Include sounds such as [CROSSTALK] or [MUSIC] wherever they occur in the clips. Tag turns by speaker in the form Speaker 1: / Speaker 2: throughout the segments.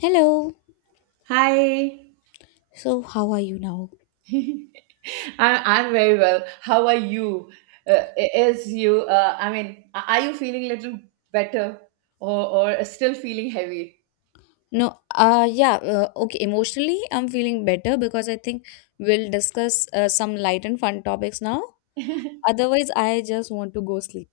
Speaker 1: Hello.
Speaker 2: Hi.
Speaker 1: So, how are you now?
Speaker 2: I'm very well. How are you? Is you? I mean, are you feeling a little better, or still feeling heavy?
Speaker 1: No, yeah, okay. Emotionally, I'm feeling better because I think we'll discuss some light and fun topics now. Otherwise, I just want to go sleep.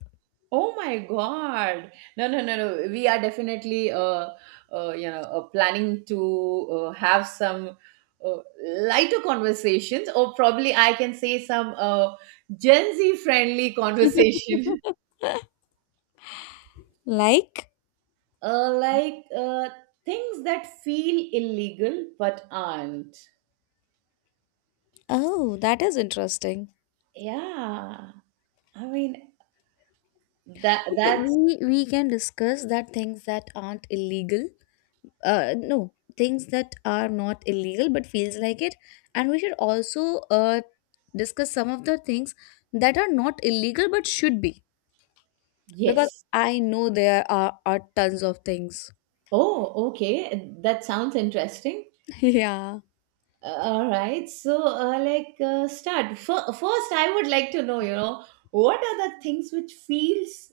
Speaker 2: Oh my God! No, no, no, no. We are definitely, planning to have some uh, lighter conversations, or probably I can say some Gen Z friendly conversation,
Speaker 1: [LAUGHS] Like,
Speaker 2: [LAUGHS] like things that feel illegal but aren't.
Speaker 1: oh, that is interesting.
Speaker 2: Yeah, I mean that
Speaker 1: Okay,
Speaker 2: that's
Speaker 1: we can discuss that things that aren't illegal. No, things that are not illegal but feels like it, and we should also uh discuss some of the things that are not illegal but should be. Because
Speaker 2: yes.
Speaker 1: I know there are tons of things.
Speaker 2: Oh, okay. That sounds interesting.
Speaker 1: [LAUGHS] Yeah.
Speaker 2: All right. So, like, start. First, I would like to know, what are the things which feels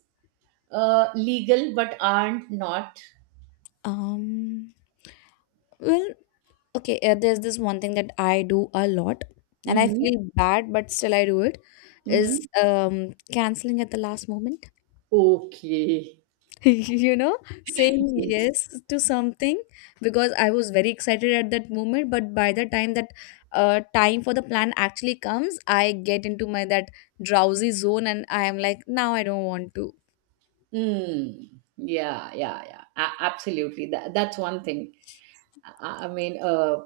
Speaker 2: legal but aren't not?
Speaker 1: Um, well, okay, there's this one thing that I do a lot, and I
Speaker 2: Mm-hmm.
Speaker 1: feel bad, but still I do it, is
Speaker 2: Mm-hmm.
Speaker 1: canceling at the last moment.
Speaker 2: Okay.
Speaker 1: [LAUGHS] You know, saying
Speaker 2: Yes.
Speaker 1: yes to something because I was very excited at that moment, but by the time that time for the plan actually comes, I get into my that drowsy zone and I am like, now I don't want to.
Speaker 2: Mm. Yeah, yeah, yeah. Absolutely. That's one thing. I mean,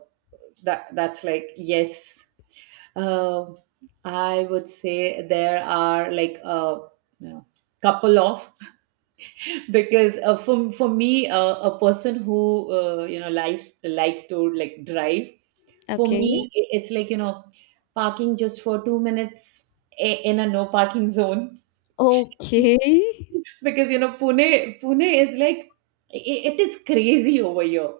Speaker 2: that's like yes. uh, I would say there are like a you know, couple of [LAUGHS] because for me a person who likes like to like drive. For
Speaker 1: Okay.
Speaker 2: me it's like parking just for 2 minutes in a no parking zone, [LAUGHS]
Speaker 1: Okay. [LAUGHS]
Speaker 2: because Pune is like, it is crazy over here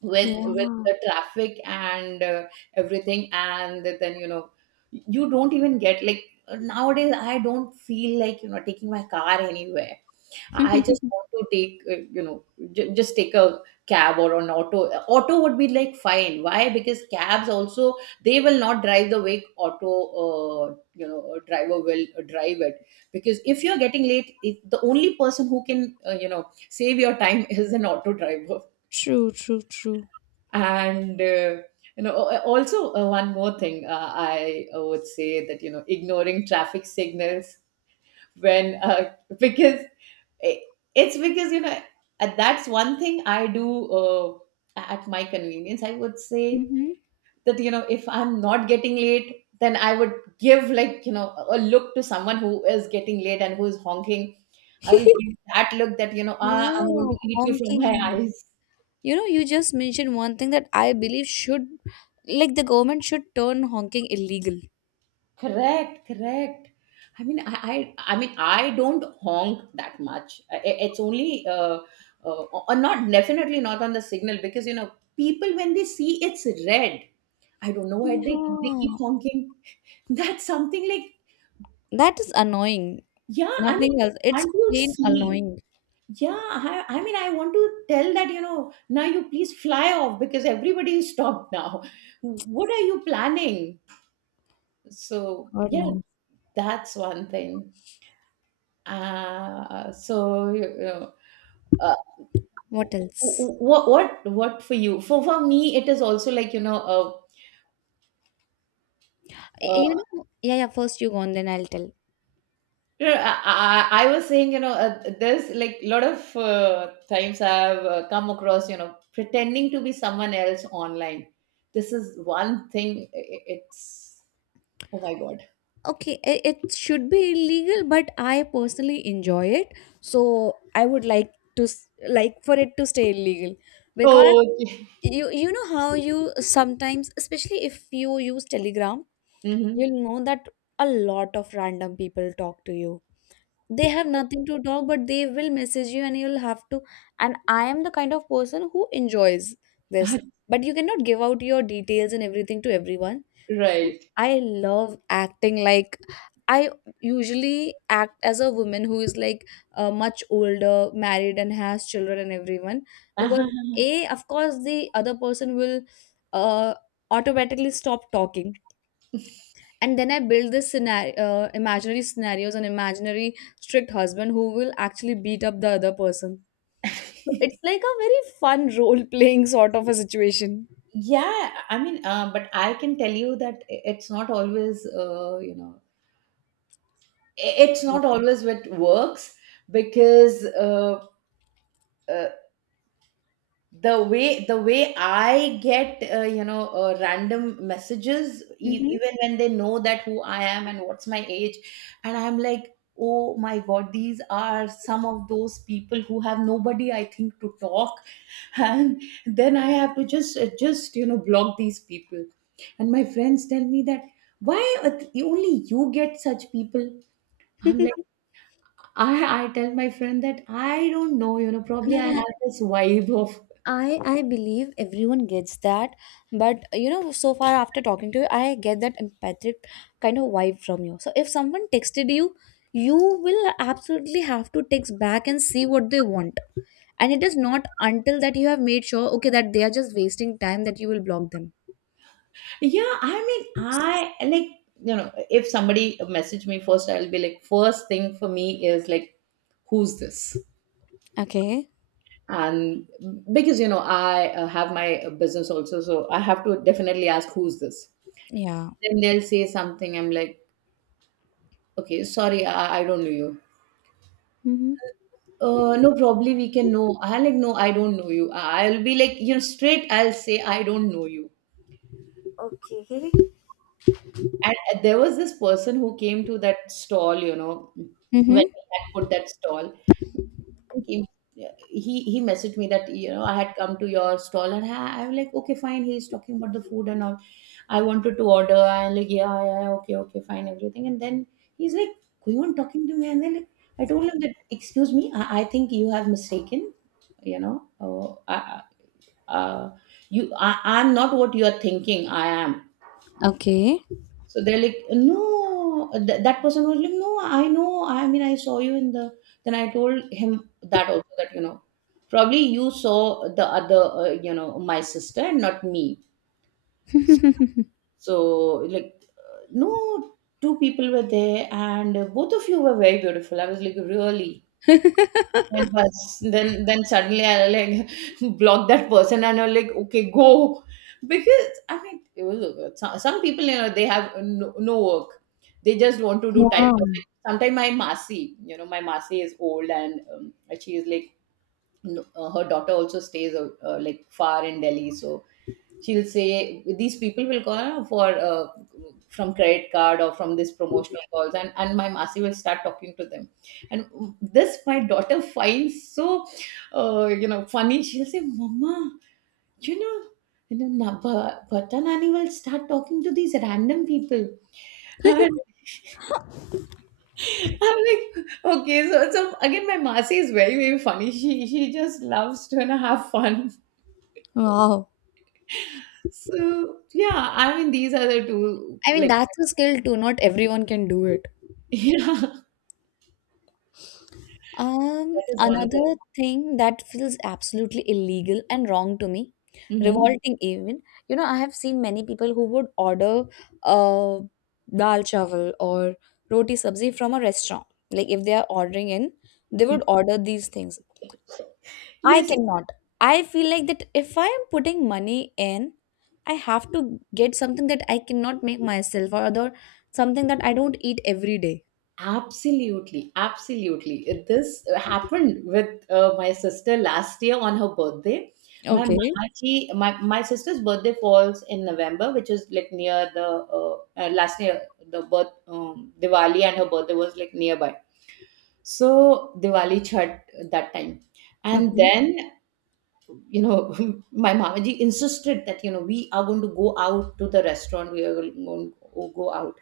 Speaker 2: with
Speaker 1: Yeah.
Speaker 2: the traffic and everything, and then you don't even get like, nowadays I don't feel like taking my car anywhere. I just
Speaker 1: [LAUGHS]
Speaker 2: want to take, you know, j- just take a cab or an auto. Auto would be like fine. Why? Because cabs also, they will not drive the way auto, a driver will drive it. Because if you're getting late, the only person who can, save your time [LAUGHS] is an auto driver.
Speaker 1: True, true, true.
Speaker 2: And also one more thing, I would say that, ignoring traffic signals, when [LAUGHS] because I- it's because, that's one thing I do at my convenience, I would say.
Speaker 1: Hmm.
Speaker 2: That, if I'm not getting late then I would give like, a look to someone who is getting late and who is honking. I will
Speaker 1: [LAUGHS]
Speaker 2: give that look that, I'm going
Speaker 1: Yeah,
Speaker 2: to eat you from my
Speaker 1: honking.
Speaker 2: eyes.
Speaker 1: You know, you just mentioned one thing that I believe should, like, the government should turn honking illegal.
Speaker 2: Correct, correct. I mean I don't honk that much. It's only, uh, or not, definitely not on the signal, because people, when they see it's red, I don't know why they keep
Speaker 1: Yeah.
Speaker 2: honking. [LAUGHS] That's something like,
Speaker 1: That is annoying.
Speaker 2: yeah, I mean,
Speaker 1: Nothing else. It's
Speaker 2: can't you
Speaker 1: plain
Speaker 2: see?
Speaker 1: annoying.
Speaker 2: Yeah, I mean, I want to tell that, now you please fly off because everybody is stopped now. What are you planning? So,
Speaker 1: God
Speaker 2: yeah,
Speaker 1: no.
Speaker 2: that's one thing. So, uh,
Speaker 1: What else?
Speaker 2: what for you? For me, it is also like,
Speaker 1: You
Speaker 2: uh,
Speaker 1: know, yeah, yeah, first you go on, then I'll tell.
Speaker 2: no, I was saying, there's like a lot of times I've come across, pretending to be someone else online. This is one thing. It's oh my god.
Speaker 1: Okay, it should be illegal, but I personally enjoy it. So I would like to like for it to stay illegal, because
Speaker 2: Oh, okay.
Speaker 1: you know how you sometimes, especially if you use Telegram,
Speaker 2: Mhm.
Speaker 1: you'll know that a lot of random people talk to you. They have nothing to talk, but they will message you and you'll have to, and I am the kind of person who enjoys this.
Speaker 2: [LAUGHS]
Speaker 1: But you cannot give out your details and everything to everyone, so
Speaker 2: Right.
Speaker 1: I love acting like I usually act as a woman who is like much older, married and has children and everyone.
Speaker 2: Uh-huh.
Speaker 1: Because a of course the other person will uh, automatically stop talking, and then I build this scenario, imaginary scenarios and imaginary strict husband who will actually beat up the other person. So it's like a very fun role playing sort of a situation.
Speaker 2: Yeah, I mean, but I can tell you that I- it's not always, you know, I- it's not always what works, because uh, the way I get random messages, e-
Speaker 1: Mm-hmm.
Speaker 2: even when they know that who I am and what's my age, and I'm like, oh my god, these are some of those people who have nobody, I think, to talk. [LAUGHS] And then I have to just block these people, and my friends tell me that why are only you get such people. I'm like,
Speaker 1: [LAUGHS]
Speaker 2: I tell my friend that I don't know, you know,
Speaker 1: No,
Speaker 2: probably I
Speaker 1: no,
Speaker 2: have this vibe of.
Speaker 1: I believe everyone gets that, but you know, so far after talking to you, I get that empathic kind of vibe from you. So if someone texted you, you will absolutely have to text back and see what they want. And it is not until that you have made sure okay that they are just wasting time that you will block them.
Speaker 2: Yeah, I mean, I like, if somebody message me first, I'll be like, first thing for me is like, who's this?
Speaker 1: Okay.
Speaker 2: And because, I have my business also, so I have to definitely ask, who's this?
Speaker 1: Yeah.
Speaker 2: Then they'll say something. I'm like, okay, sorry, I don't know you.
Speaker 1: Mm-hmm.
Speaker 2: No, probably we can know. I like, no, I don't know you. I'll be like, straight, I'll say, I don't know you.
Speaker 1: Okay.
Speaker 2: And there was this person who came to that stall, when we
Speaker 1: Mm-hmm.
Speaker 2: had put that stall. Think he messaged me that, you know, I had come to your stall, and I'm like, okay, fine, he's talking about the food and all. I wanted to order. I'm like, yeah, yeah, yeah, okay, okay, fine, everything. And then he's like going on talking to me and then like, I told him that, excuse me, I think you have mistaken. You know oh, I, uh, you I, I'm not what you are thinking I am.
Speaker 1: Okay.
Speaker 2: So they're like, no, that person was like, no, I know. I mean, I saw you in the. Then I told him that also, that, probably you saw the other, my sister and not me.
Speaker 1: [LAUGHS]
Speaker 2: So like, no, two people were there and both of you were very beautiful. I was like, really. And bus. Then suddenly I like [LAUGHS] block that person and I'm like, okay, go. Because I mean, some people, they have no, no work. They just want to do time
Speaker 1: Yeah.
Speaker 2: passing. Sometimes my Masi is old, and she is like, no, her daughter also stays like far in Delhi. So she'll say these people will call for from credit card or from this promotional calls, and my masi will start talking to them, and this my daughter [LAUGHS] finds so funny. She'll say mama, you know Bata Nani will start talking to these random people. And
Speaker 1: [LAUGHS]
Speaker 2: [LAUGHS] I'm like, okay, so again, my Masi is very very funny. She just loves to, have fun.
Speaker 1: Wow.
Speaker 2: So yeah, I mean these are the two
Speaker 1: I mean,
Speaker 2: like
Speaker 1: that's a skill too, not everyone can do it.
Speaker 2: [LAUGHS] yeah. That is one thing.
Speaker 1: Another thing that feels absolutely illegal and wrong to me,
Speaker 2: Mhm.
Speaker 1: revolting even, you know, I have seen many people who would order uh dal chawal or roti sabzi from a restaurant. Like if they are ordering in, they would order these things. I
Speaker 2: Yes,
Speaker 1: cannot. I feel like that if I am putting money in, I have to get something that I cannot make myself, or other something that I don't eat every day.
Speaker 2: absolutely, absolutely. This happened with my sister last year on her birthday. My
Speaker 1: Okay.
Speaker 2: mamaji, my sister's birthday falls in November, which is like near the last year, the birth Diwali, and her birthday was like nearby. So Diwali Chhat that time, and
Speaker 1: Okay.
Speaker 2: then you know [LAUGHS] my mamaji insisted that, we are going to go out to the restaurant. We are going to go out.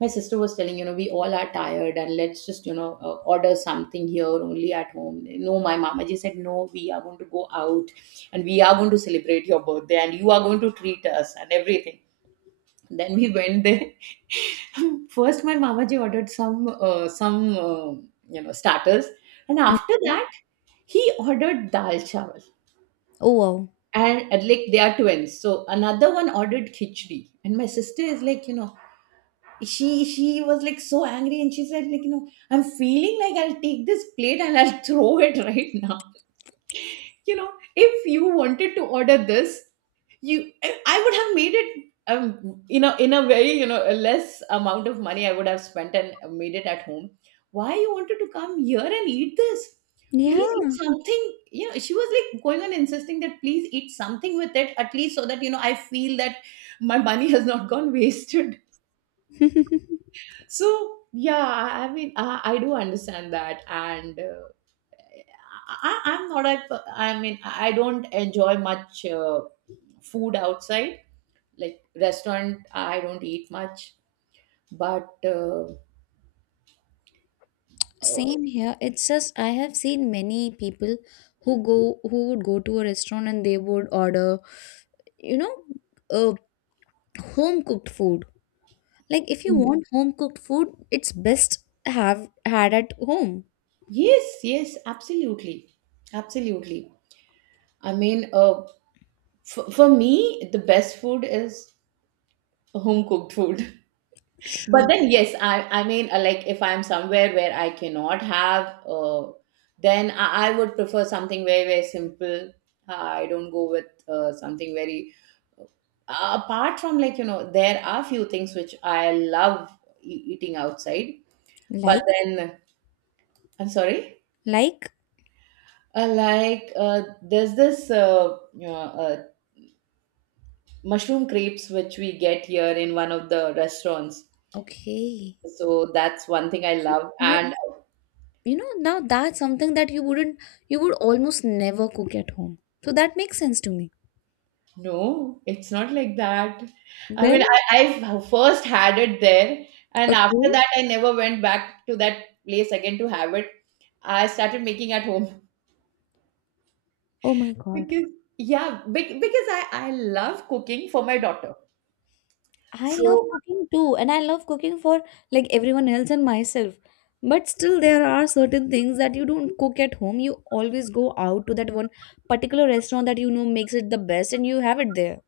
Speaker 2: My sister was telling, we all are tired and let's just order something here only at home. No, my mama just said no, we are going to go out and we are going to celebrate your birthday and you are going to treat us and everything. Then we went there, [LAUGHS] first my mama ji ordered some uh, starters, and after
Speaker 1: Okay.
Speaker 2: that he ordered dal chawal,
Speaker 1: Oh wow.
Speaker 2: and like they are twins so another one ordered khichdi, and my sister is like, she was like so angry and she said like, I'm feeling like I'll take this plate and I'll [LAUGHS] throw it right now. [LAUGHS] you know if you wanted to order this, you I would have made it, in a very, a less amount of money I would have spent and made it at home. Why you wanted to come here and eat this? Please eat
Speaker 1: Yeah.
Speaker 2: something. She was like going on insisting that please eat something with it, at least so that, I feel that my money [LAUGHS] has not gone wasted. So yeah, I mean, I do understand that, and I'm not a, I mean, I don't enjoy much food outside, like restaurant. I don't eat much, but uh,
Speaker 1: Same here. It's just I have seen many people who would go to a restaurant and they would order, you know, uh, home cooked food. Like if you
Speaker 2: mm,
Speaker 1: want home cooked food, it's best have had at home.
Speaker 2: yes, yes, absolutely, absolutely. I mean, for me, the best food is home cooked food. But
Speaker 1: True.
Speaker 2: then, yes, I mean, like if I'm somewhere where I cannot have, then I would prefer something very very simple. I don't go with something very, apart from, like, there are few things which I love eating outside, but
Speaker 1: Like
Speaker 2: then I'm sorry,
Speaker 1: like
Speaker 2: like there's this mushroom crepes which we get here in one of the restaurants.
Speaker 1: okay.
Speaker 2: So that's one thing I love,
Speaker 1: You
Speaker 2: and
Speaker 1: you know now that's something that you would almost never cook at home. So that makes sense to me.
Speaker 2: no, it's not like that. I mean,
Speaker 1: Then,
Speaker 2: I first had it there, and after
Speaker 1: okay.
Speaker 2: that, I never went back to that place again to have it. I started making at home
Speaker 1: Oh my God.
Speaker 2: because, yeah, because I love cooking for my daughter.
Speaker 1: I love
Speaker 2: So,
Speaker 1: cooking too, and I love cooking for like everyone else and myself. But still, there are certain things that you don't cook at home. You always go out to that one particular restaurant that you know makes it the best, and you have it there.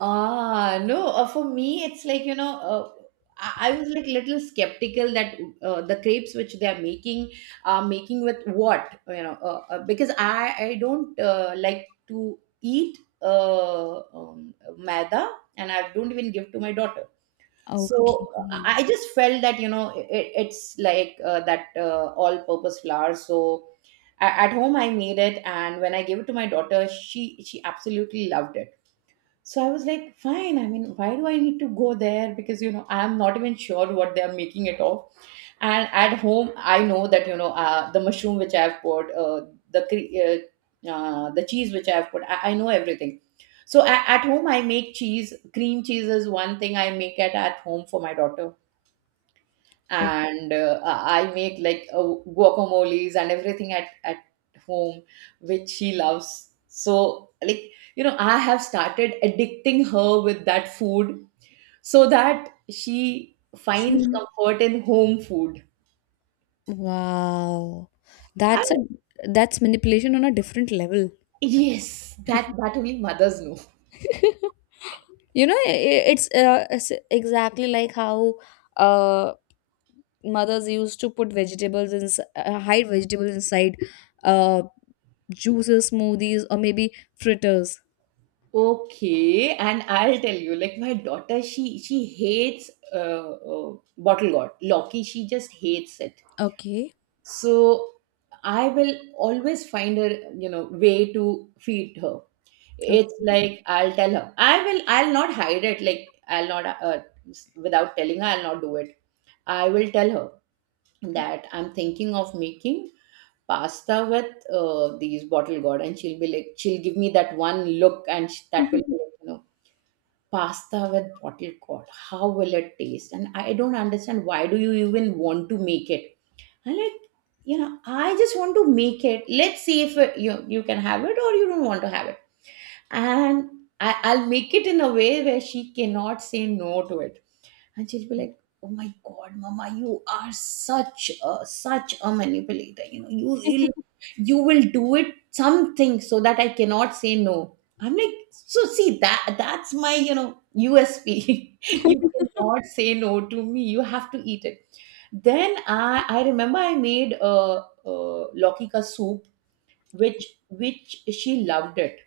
Speaker 2: No, for me, it's like, I was like little skeptical that the crepes which they are making with what, because I don't like to eat maida, and I don't even give to my daughter. So
Speaker 1: Okay.
Speaker 2: I just felt that, it's like that all-purpose flour. So at home I made it, and when I gave it to my daughter, she absolutely loved it, so I was like, fine. I mean, why do I need to go there? Because, I'm not even sure what they're making it of. And at home, I know that, the mushroom which I've put, the cheese which I've put, I know everything. So at home, I make cheese. Cream cheese is one thing I make at home for my daughter,
Speaker 1: Okay.
Speaker 2: and I make like guacamoles and everything at home, which she loves. So, like, I have started addicting her with that food so that she finds comfort in home food.
Speaker 1: Wow.
Speaker 2: And
Speaker 1: That's a that's manipulation on a different level.
Speaker 2: yes, that only mothers know.
Speaker 1: [LAUGHS] You know, it's exactly like how uh mothers used to put vegetables in hide vegetables inside uh, juices, smoothies, or maybe fritters.
Speaker 2: Okay, and I'll tell you, like, my daughter, she hates, bottle gourd. Loki, she just hates it.
Speaker 1: Okay.
Speaker 2: So I will always find a, way to feed her. It's
Speaker 1: Okay.
Speaker 2: like, I'll tell her, I'll not hide it. Like, I'll not without telling her, I'll not do it. I will tell her that I'm thinking of making pasta with, these bottle gourd, and she'll be like she'll give me that one look, and that will be
Speaker 1: [LAUGHS]
Speaker 2: like, you know, pasta with bottle gourd, how will it taste, and I don't understand, why do you even want to make it? I'm like, I just want to make it. Let's see if you can have it, or you don't want to have it. And I'll make it in a way where she cannot say no to it. And she'll be like, "Oh my God, Mama, you are such a manipulator. You will do it something so that I cannot say no." I'm like, so see that that's my, USP. [LAUGHS] You cannot say no to me. You have to eat it. Then I remember I made a Loki ka soup, which she loved it,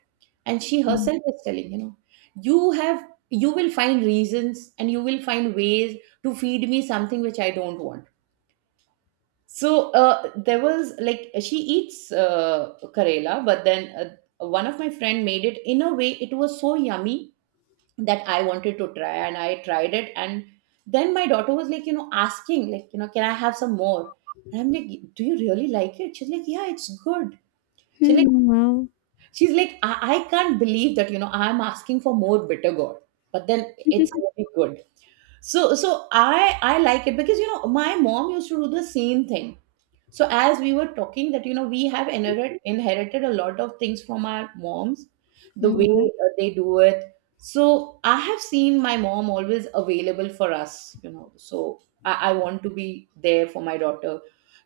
Speaker 2: and she herself is telling, you have you will find reasons and you will find ways to feed me something which I don't want. So, there was like she eats Karela, but then, one of my friend made it in a way it was so yummy that I wanted to try, and I tried it, and then my daughter was like, asking, like, can I have some more? And I'm like, do you really like it? She's like, yeah, it's good. She's like,
Speaker 1: Hmm, wow.
Speaker 2: I can't believe that, I'm asking for more bitter gourd. But then it's
Speaker 1: [LAUGHS]
Speaker 2: really good. So I like it, because, my mom used to do the same thing. So as we were talking, that, we have inherited a lot of things from our moms, the way
Speaker 1: Mm.
Speaker 2: they do it. So I have seen my mom always available for us, so I want to be there for my daughter,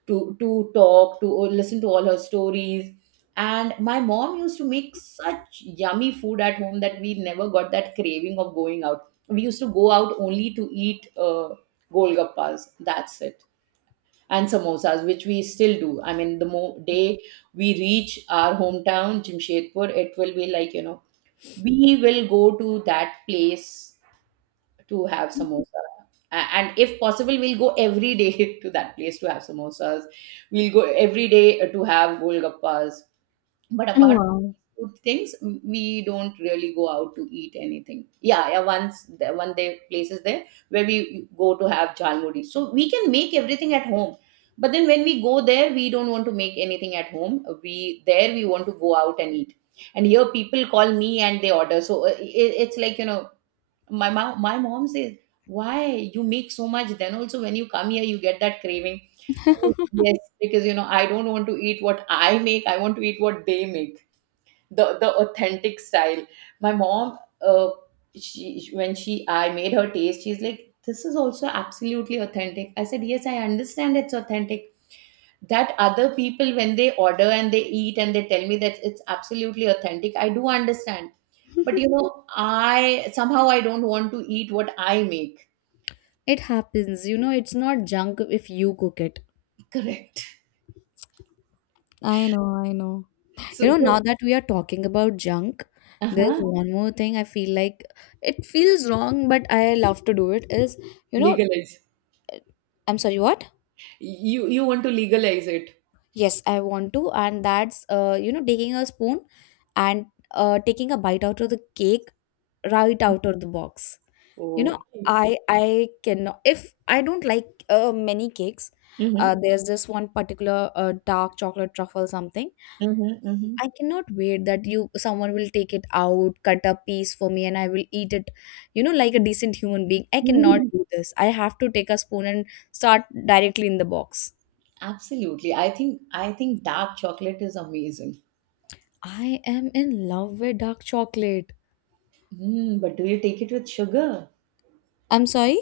Speaker 2: to talk to, listen to all her stories. And my mom used to make such yummy food at home that we never got that craving of going out. We used to go out only to eat, golgappas, that's it. And samosas, which we still do. I mean, the day we reach our hometown, Jamshedpur, it will be like, we will go to that place to have samosa. And if possible, we'll go every day [LAUGHS] to that place to have samosas. We'll go every day to have golgappas. But apart
Speaker 1: Wow.
Speaker 2: from food things, we don't really go out to eat anything. Yeah, yeah. Once one day places there where we go to have jalmuri, so we can make everything at home. But then when we go there, we don't want to make anything at home. We there we want to go out and eat. And here people call me and they order. So, it's like, my mom says, "Why you make so much? Then also when you come here, you get that craving." Yes, because, I don't want to eat what I make, I want to eat what they make, the authentic style. My mom, she when she I made her taste, she's like, "This is also absolutely authentic." I said, "Yes, I understand it's authentic. That other people when they order and they eat and they tell me that it's absolutely authentic, I do understand. But you know, I somehow I don't want to eat what I make."
Speaker 1: It happens, you know, it's not junk if you cook it.
Speaker 2: [LAUGHS] Correct.
Speaker 1: I know, I know.
Speaker 2: So,
Speaker 1: You know,
Speaker 2: so
Speaker 1: now that we are talking about junk, there's
Speaker 2: uh-huh.
Speaker 1: one more thing I feel like it feels wrong, but I love to do it. Is you know,
Speaker 2: Legalize.
Speaker 1: I'm sorry, what?
Speaker 2: You want to legalize it?
Speaker 1: Yes, I want to, and that's taking a spoon and taking a bite out of the cake right out of the box. You know,
Speaker 2: Oh.
Speaker 1: I cannot, if I don't like many cakes,
Speaker 2: Mm-hmm.
Speaker 1: there's this one particular dark chocolate truffle something.
Speaker 2: Mm-hmm.
Speaker 1: I cannot wait that you someone will take it out, cut a piece for me and I will eat it. You know, like a decent human being, I cannot
Speaker 2: Mm-hmm.
Speaker 1: do
Speaker 2: [LAUGHS]
Speaker 1: this. I have to take a spoon and start directly in the box.
Speaker 2: Absolutely. I think dark chocolate is amazing.
Speaker 1: I am in love with dark chocolate.
Speaker 2: But do you take it with sugar?
Speaker 1: I'm sorry.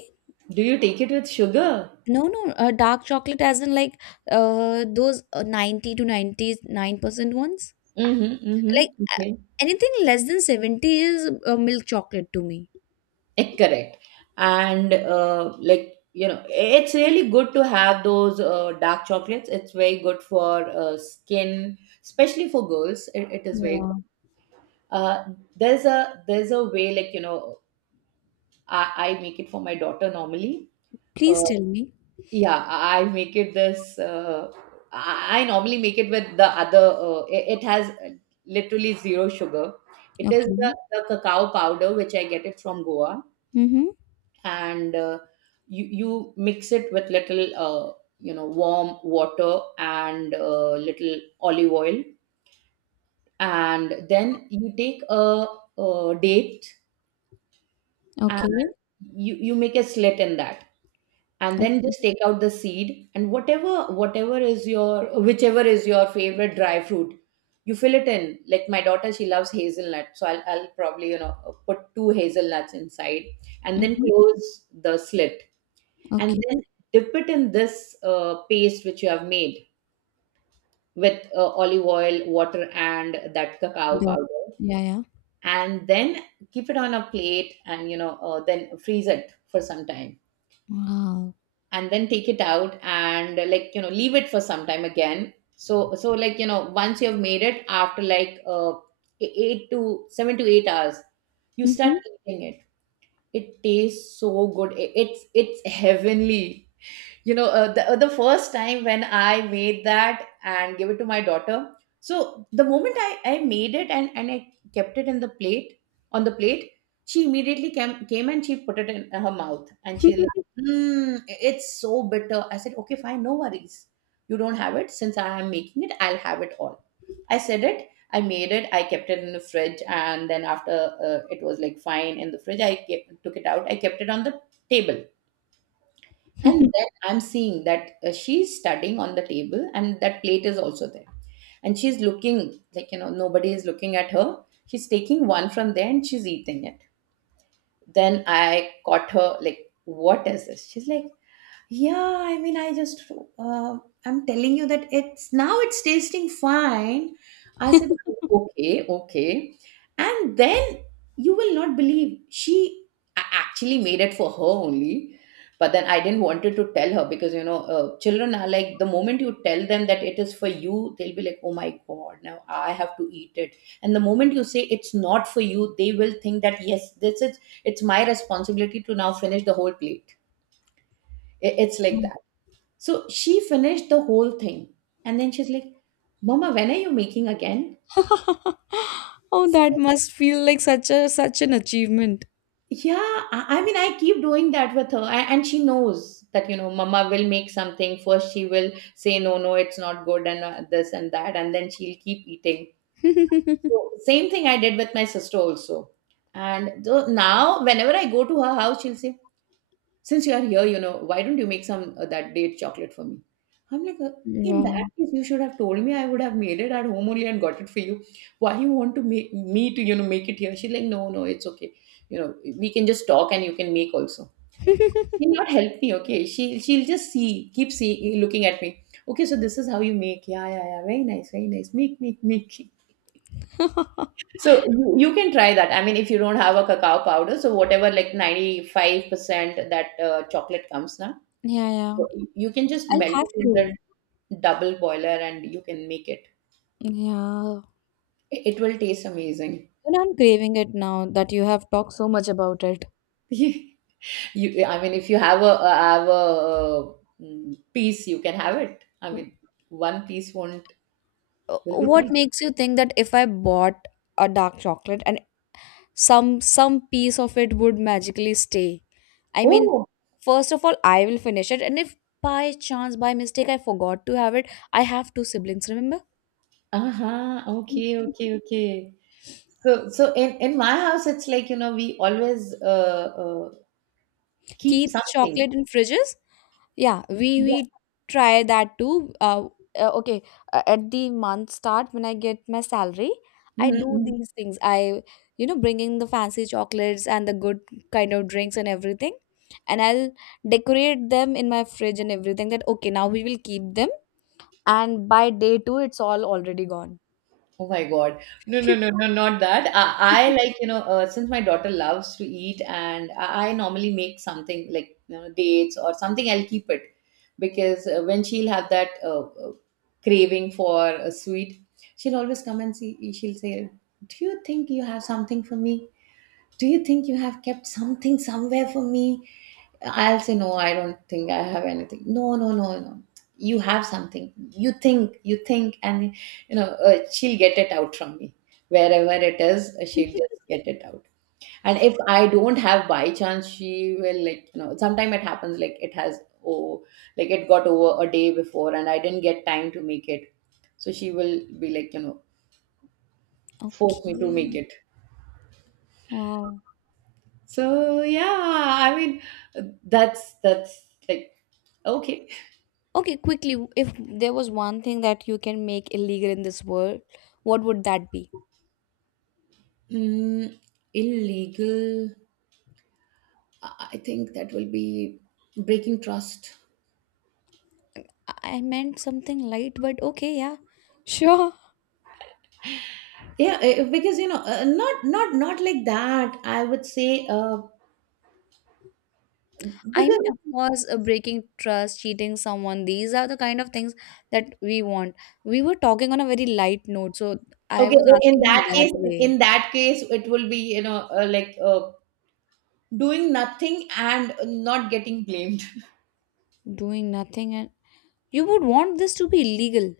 Speaker 2: Do you take it with sugar?
Speaker 1: No, no, dark chocolate as in like those 90 to 99% ones.
Speaker 2: Mm-hmm, mm-hmm.
Speaker 1: Like a-
Speaker 2: Okay.
Speaker 1: anything less than 70 is milk chocolate to me.
Speaker 2: Correct. And, like, it's really good to have those dark chocolates. It's very good for, skin, especially for girls. It is very
Speaker 1: Yeah.
Speaker 2: good. Uh, there's a way, like, I make it for my daughter normally. Uh,
Speaker 1: Please tell me.
Speaker 2: yeah, I make it this, I normally make it with the other, it has literally zero sugar. It is the,
Speaker 1: Okay.
Speaker 2: the cacao powder, which I get it from Goa.
Speaker 1: Mm-hmm.
Speaker 2: And you mix it with little, warm water, and little olive oil. And then you take a date,
Speaker 1: Okay.
Speaker 2: and you make a slit in that, and then just take out the seed, and whatever whatever is your whichever is your favorite dry fruit, you fill it in. Like, my daughter, she loves hazelnut, so I'll probably, put two hazelnuts inside, and then
Speaker 1: Mm-hmm.
Speaker 2: close the slit, and
Speaker 1: Okay.
Speaker 2: then dip it in this, paste which you have made with, olive oil, water, and that cacao
Speaker 1: Dog.
Speaker 2: powder,
Speaker 1: Yeah, yeah.
Speaker 2: and then keep it on a plate, and, then freeze it for some time,
Speaker 1: Wow.
Speaker 2: and then take it out, and, like, leave it for some time again. So, like, once you have made it, after like, 8 to 7 to 8 hours, you start
Speaker 1: Mm-hmm.
Speaker 2: eating it. It tastes so good. It's heavenly. The first time when I made that and gave it to my daughter, so the moment I made it, and I kept it in the plate on the plate, she immediately came and she put it in her mouth, and she like, mm, it's so bitter. I said, okay, fine, no worries. You don't have it. Since I am making it, I'll have it all. I said it. I made it, I kept it in the fridge, and then after, it was like fine in the fridge. Took it out, I kept it on the table. And then
Speaker 1: [LAUGHS]
Speaker 2: I'm seeing that, she's studying on the table, and that plate is also there. And she's looking, like, nobody is looking at her. She's taking one from there and she's eating it. Then I caught her, like, what is this? She's like, yeah, I mean, I just, uh, I'm telling you that it's tasting fine. I said, okay, okay. And then you will not believe, she actually made it for her only. But then I didn't wanted to tell her, because, children are like, the moment you tell them that it is for you, they'll be like, oh my God, now I have to eat it. And the moment you say it's not for you, they will think that, yes, this is, it's my responsibility to now finish the whole plate. It's like that.
Speaker 1: [LAUGHS]
Speaker 2: So she finished the whole thing. And then she's like, Mama, when are you making again?
Speaker 1: Oh, that
Speaker 2: So,
Speaker 1: must feel like such a such an achievement.
Speaker 2: yeah, I mean, I keep doing that with her. And she knows that, Mama will make something. First, she will say, no, no, it's not good, and this and that. And then she'll keep eating. So,
Speaker 1: [LAUGHS]
Speaker 2: same thing I did with my sister also. And though now, whenever I go to her house, she'll say, since you are here, why don't you make some, that date chocolate for me? I'm like, in that
Speaker 1: Wow.
Speaker 2: case, you should have told me. I would have made it at home only and got it for you. Why you want to make me to, make it here? She's like, no, no, it's okay. You know, we can just talk and you can make also. She'll not help me, okay? She'll just see, keep see, looking at me. Okay, so this is how you make. Yeah, yeah, yeah. Very nice, very nice. Make, make, make.
Speaker 1: [LAUGHS]
Speaker 2: So you can try that. I mean, if you don't have a cacao powder, so whatever like 95% that chocolate comes now,
Speaker 1: Yeah, yeah.
Speaker 2: so you can just
Speaker 1: I'll
Speaker 2: melt
Speaker 1: have
Speaker 2: it in
Speaker 1: to.
Speaker 2: the double boiler and you can make it.
Speaker 1: Yeah.
Speaker 2: It will taste amazing.
Speaker 1: And I'm craving it now that you have talked so much about it.
Speaker 2: [LAUGHS] You, I mean, if you have a have a, mm, Piece, you can have it. I mean, one piece won't will be
Speaker 1: What
Speaker 2: fine.
Speaker 1: makes you think that if I bought a dark chocolate and some piece of it would magically stay? I mean,
Speaker 2: Oh,
Speaker 1: first of all, I will finish it, and if by chance, by mistake, I forgot to have it, I have two siblings. Remember,
Speaker 2: uh-huh. Okay, okay, okay. So in my house, it's like, you know, we always keep
Speaker 1: keep
Speaker 2: something.
Speaker 1: chocolate in fridges. Yeah, we
Speaker 2: Yeah.
Speaker 1: we try that too. Okay, at the month start when I get my salary, I
Speaker 2: Mhm,
Speaker 1: do
Speaker 2: mhm.
Speaker 1: these things. I, bringing the fancy chocolates and the good kind of drinks and everything, and I'll decorate them in my fridge and everything. That okay, now we will keep them, and by day two, it's all already gone.
Speaker 2: Oh my God. No, no, no,
Speaker 1: [LAUGHS]
Speaker 2: no, not that. I like, since my daughter loves to eat, and I normally make something like, you know, dates or something, I'll keep it because when she'll have that craving for a sweet, she'll always come and see, she'll say, do you think you have something for me? Do you think you have kept something somewhere for me? I'll say no, I don't think I have anything. No, no, no, no. You have something. You think, and she'll get it out from me wherever it is. She'll just get it out. And if I don't have by chance, she will, like, you know. Sometime it happens like it has oh like it got over a day before, and I didn't get time to make it. So she will be like, you know,
Speaker 1: Okay.
Speaker 2: force me to make it.
Speaker 1: Wow.
Speaker 2: So yeah, I mean, that's like okay.
Speaker 1: Okay, quickly, if there was one thing that you can make illegal in this world, what would that be?
Speaker 2: Mm, illegal. I think that will be breaking trust.
Speaker 1: I meant something light, but okay, yeah. Sure.
Speaker 2: Yeah, because, you know, not like that. I would say,
Speaker 1: I mean, of
Speaker 2: because
Speaker 1: course, breaking trust, cheating someone, these are the kind of things that we want. We were talking on a very light note, so I
Speaker 2: okay,
Speaker 1: was
Speaker 2: in
Speaker 1: asking in
Speaker 2: that
Speaker 1: that
Speaker 2: case, in
Speaker 1: way.
Speaker 2: that case, it will be, doing nothing and not getting blamed.
Speaker 1: Doing nothing, and you would want this to be illegal.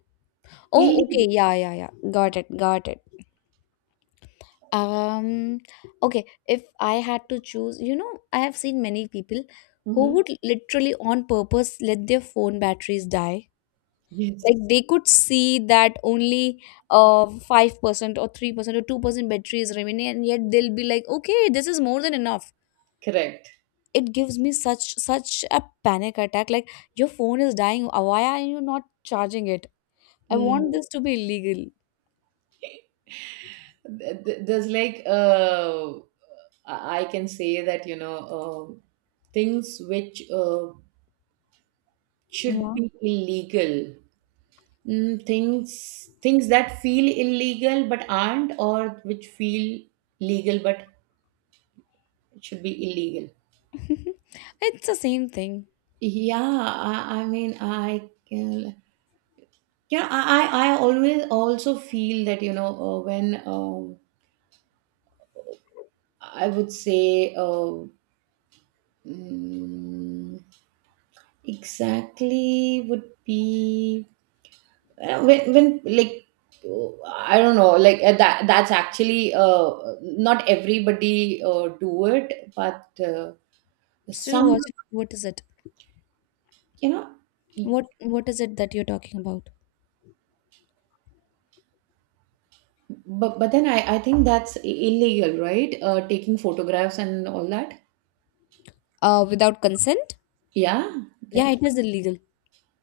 Speaker 1: Oh, okay,
Speaker 2: Illegal.
Speaker 1: yeah, yeah, yeah. Got it, got it. Um, okay, if I had to choose, you know, I have seen many people who
Speaker 2: Hmm.
Speaker 1: would literally on purpose let their phone batteries die, like
Speaker 2: Yes,
Speaker 1: they could see that only 5% or 3% or 2% battery is remaining and yet they'll be like, okay, this is more than enough.
Speaker 2: correct.
Speaker 1: It gives me such such a panic attack, like, your phone is dying, why are you not charging it? I want
Speaker 2: Mm.
Speaker 1: this to be illegal.
Speaker 2: There's like I can say that, you know, things which should
Speaker 1: Yeah.
Speaker 2: be illegal, mm, things that feel illegal but aren't, or which feel legal but should be illegal.
Speaker 1: [LAUGHS] It's the same thing.
Speaker 2: Yeah, I mean, I can. Yeah, I always also feel that, you know, when I would say mm, exactly would be. When like uh, I don't know, like, that's actually not everybody do it but uh,
Speaker 1: Still
Speaker 2: some,
Speaker 1: was it what is it,
Speaker 2: you know, y-
Speaker 1: what what is it that you're talking about?
Speaker 2: but then I think that's illegal, right? Taking photographs and all that.
Speaker 1: Without consent.
Speaker 2: Yeah,
Speaker 1: Yeah,
Speaker 2: that.
Speaker 1: it is illegal.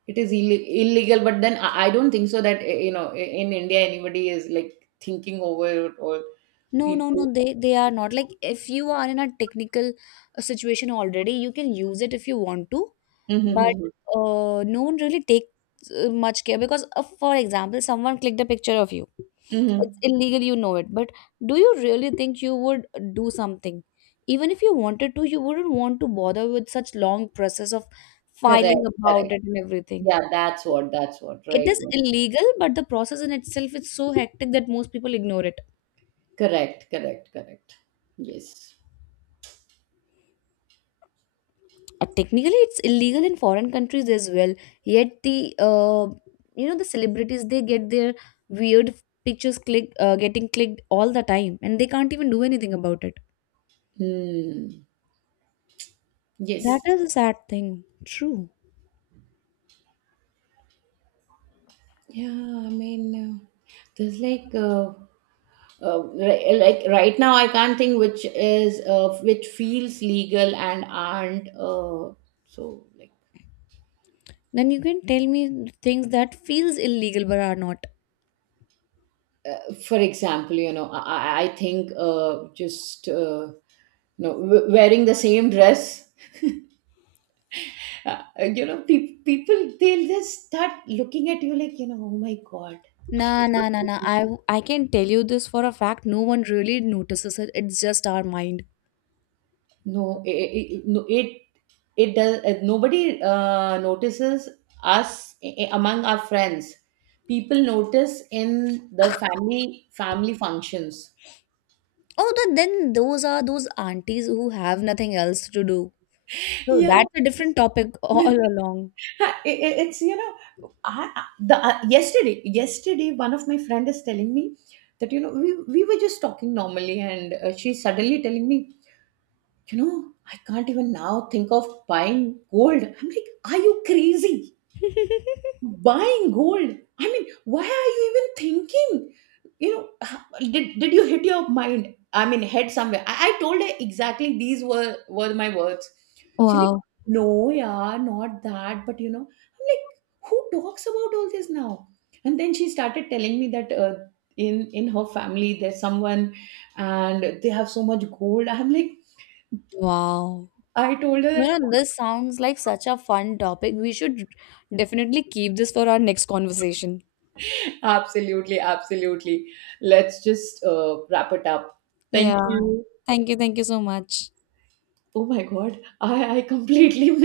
Speaker 2: It is illegal, but then I don't think so that you know, in india anybody is like thinking over it or
Speaker 1: No, no, no,
Speaker 2: people.
Speaker 1: they are not, like if you are in a technical situation already, you can use it if you want to, but
Speaker 2: Hmm.
Speaker 1: no one really takes much care because, for example, someone clicked a picture of you. It's
Speaker 2: Hmm.
Speaker 1: illegal, you know it, but do you really think you would do something? Even if you wanted to, you wouldn't want to bother with such long process of
Speaker 2: Correct,
Speaker 1: filing about
Speaker 2: correct.
Speaker 1: it and everything.
Speaker 2: Yeah, that's what, that's what,
Speaker 1: It
Speaker 2: right.
Speaker 1: is illegal, but the process in itself is so hectic that most people ignore it.
Speaker 2: Correct, correct, correct. Yes.
Speaker 1: Technically, it's illegal in foreign countries as well. Yet the the celebrities they get their weird pictures click getting clicked all the time, and they can't even do anything about it.
Speaker 2: Hmm.
Speaker 1: That
Speaker 2: Yes.
Speaker 1: is a sad thing. True.
Speaker 2: Yeah, I mean, there's like like right now, I can't think which is which feels legal and aren't. So, like
Speaker 1: Then you can tell me things that feels illegal but are not.
Speaker 2: for example, you know, I think just no, wearing the same dress. [LAUGHS] Uh, you know, people, they'll just start looking at you like, you know, oh my god.
Speaker 1: Nah, nah, nah, nah. I can tell you this for a fact. No one really notices it. It's just our mind.
Speaker 2: No, no, it does. Nobody notices us, among our friends. People notice in the family functions.
Speaker 1: Oh, then those are those aunties who have nothing else to do. So
Speaker 2: Yeah.
Speaker 1: that's a different topic [LAUGHS] all
Speaker 2: [LAUGHS]
Speaker 1: along.
Speaker 2: It's, you know, I- the yesterday one of my friend is telling me that, you know, we were just talking normally, and she's suddenly telling me, you know, I can't even now think of buying gold. I'm like, are you crazy? Buying gold, I mean, why are you even thinking? You know, did you hit your mind, I mean, head somewhere? I told her exactly these were my words. She like,
Speaker 1: Wow.
Speaker 2: no, yeah, not that, but you know, I'm like, who talks about all this now? And then she started telling me that in her family there's someone and they have so much gold. I'm like,
Speaker 1: Wow.
Speaker 2: I told her that.
Speaker 1: You know, this sounds like such a fun topic. We should definitely keep this for our next conversation.
Speaker 2: [LAUGHS] Absolutely, absolutely. Let's just wrap it up. Thank
Speaker 1: Yeah.
Speaker 2: you.
Speaker 1: Thank you. Thank you so much.
Speaker 2: Oh my god, I completely [LAUGHS] missed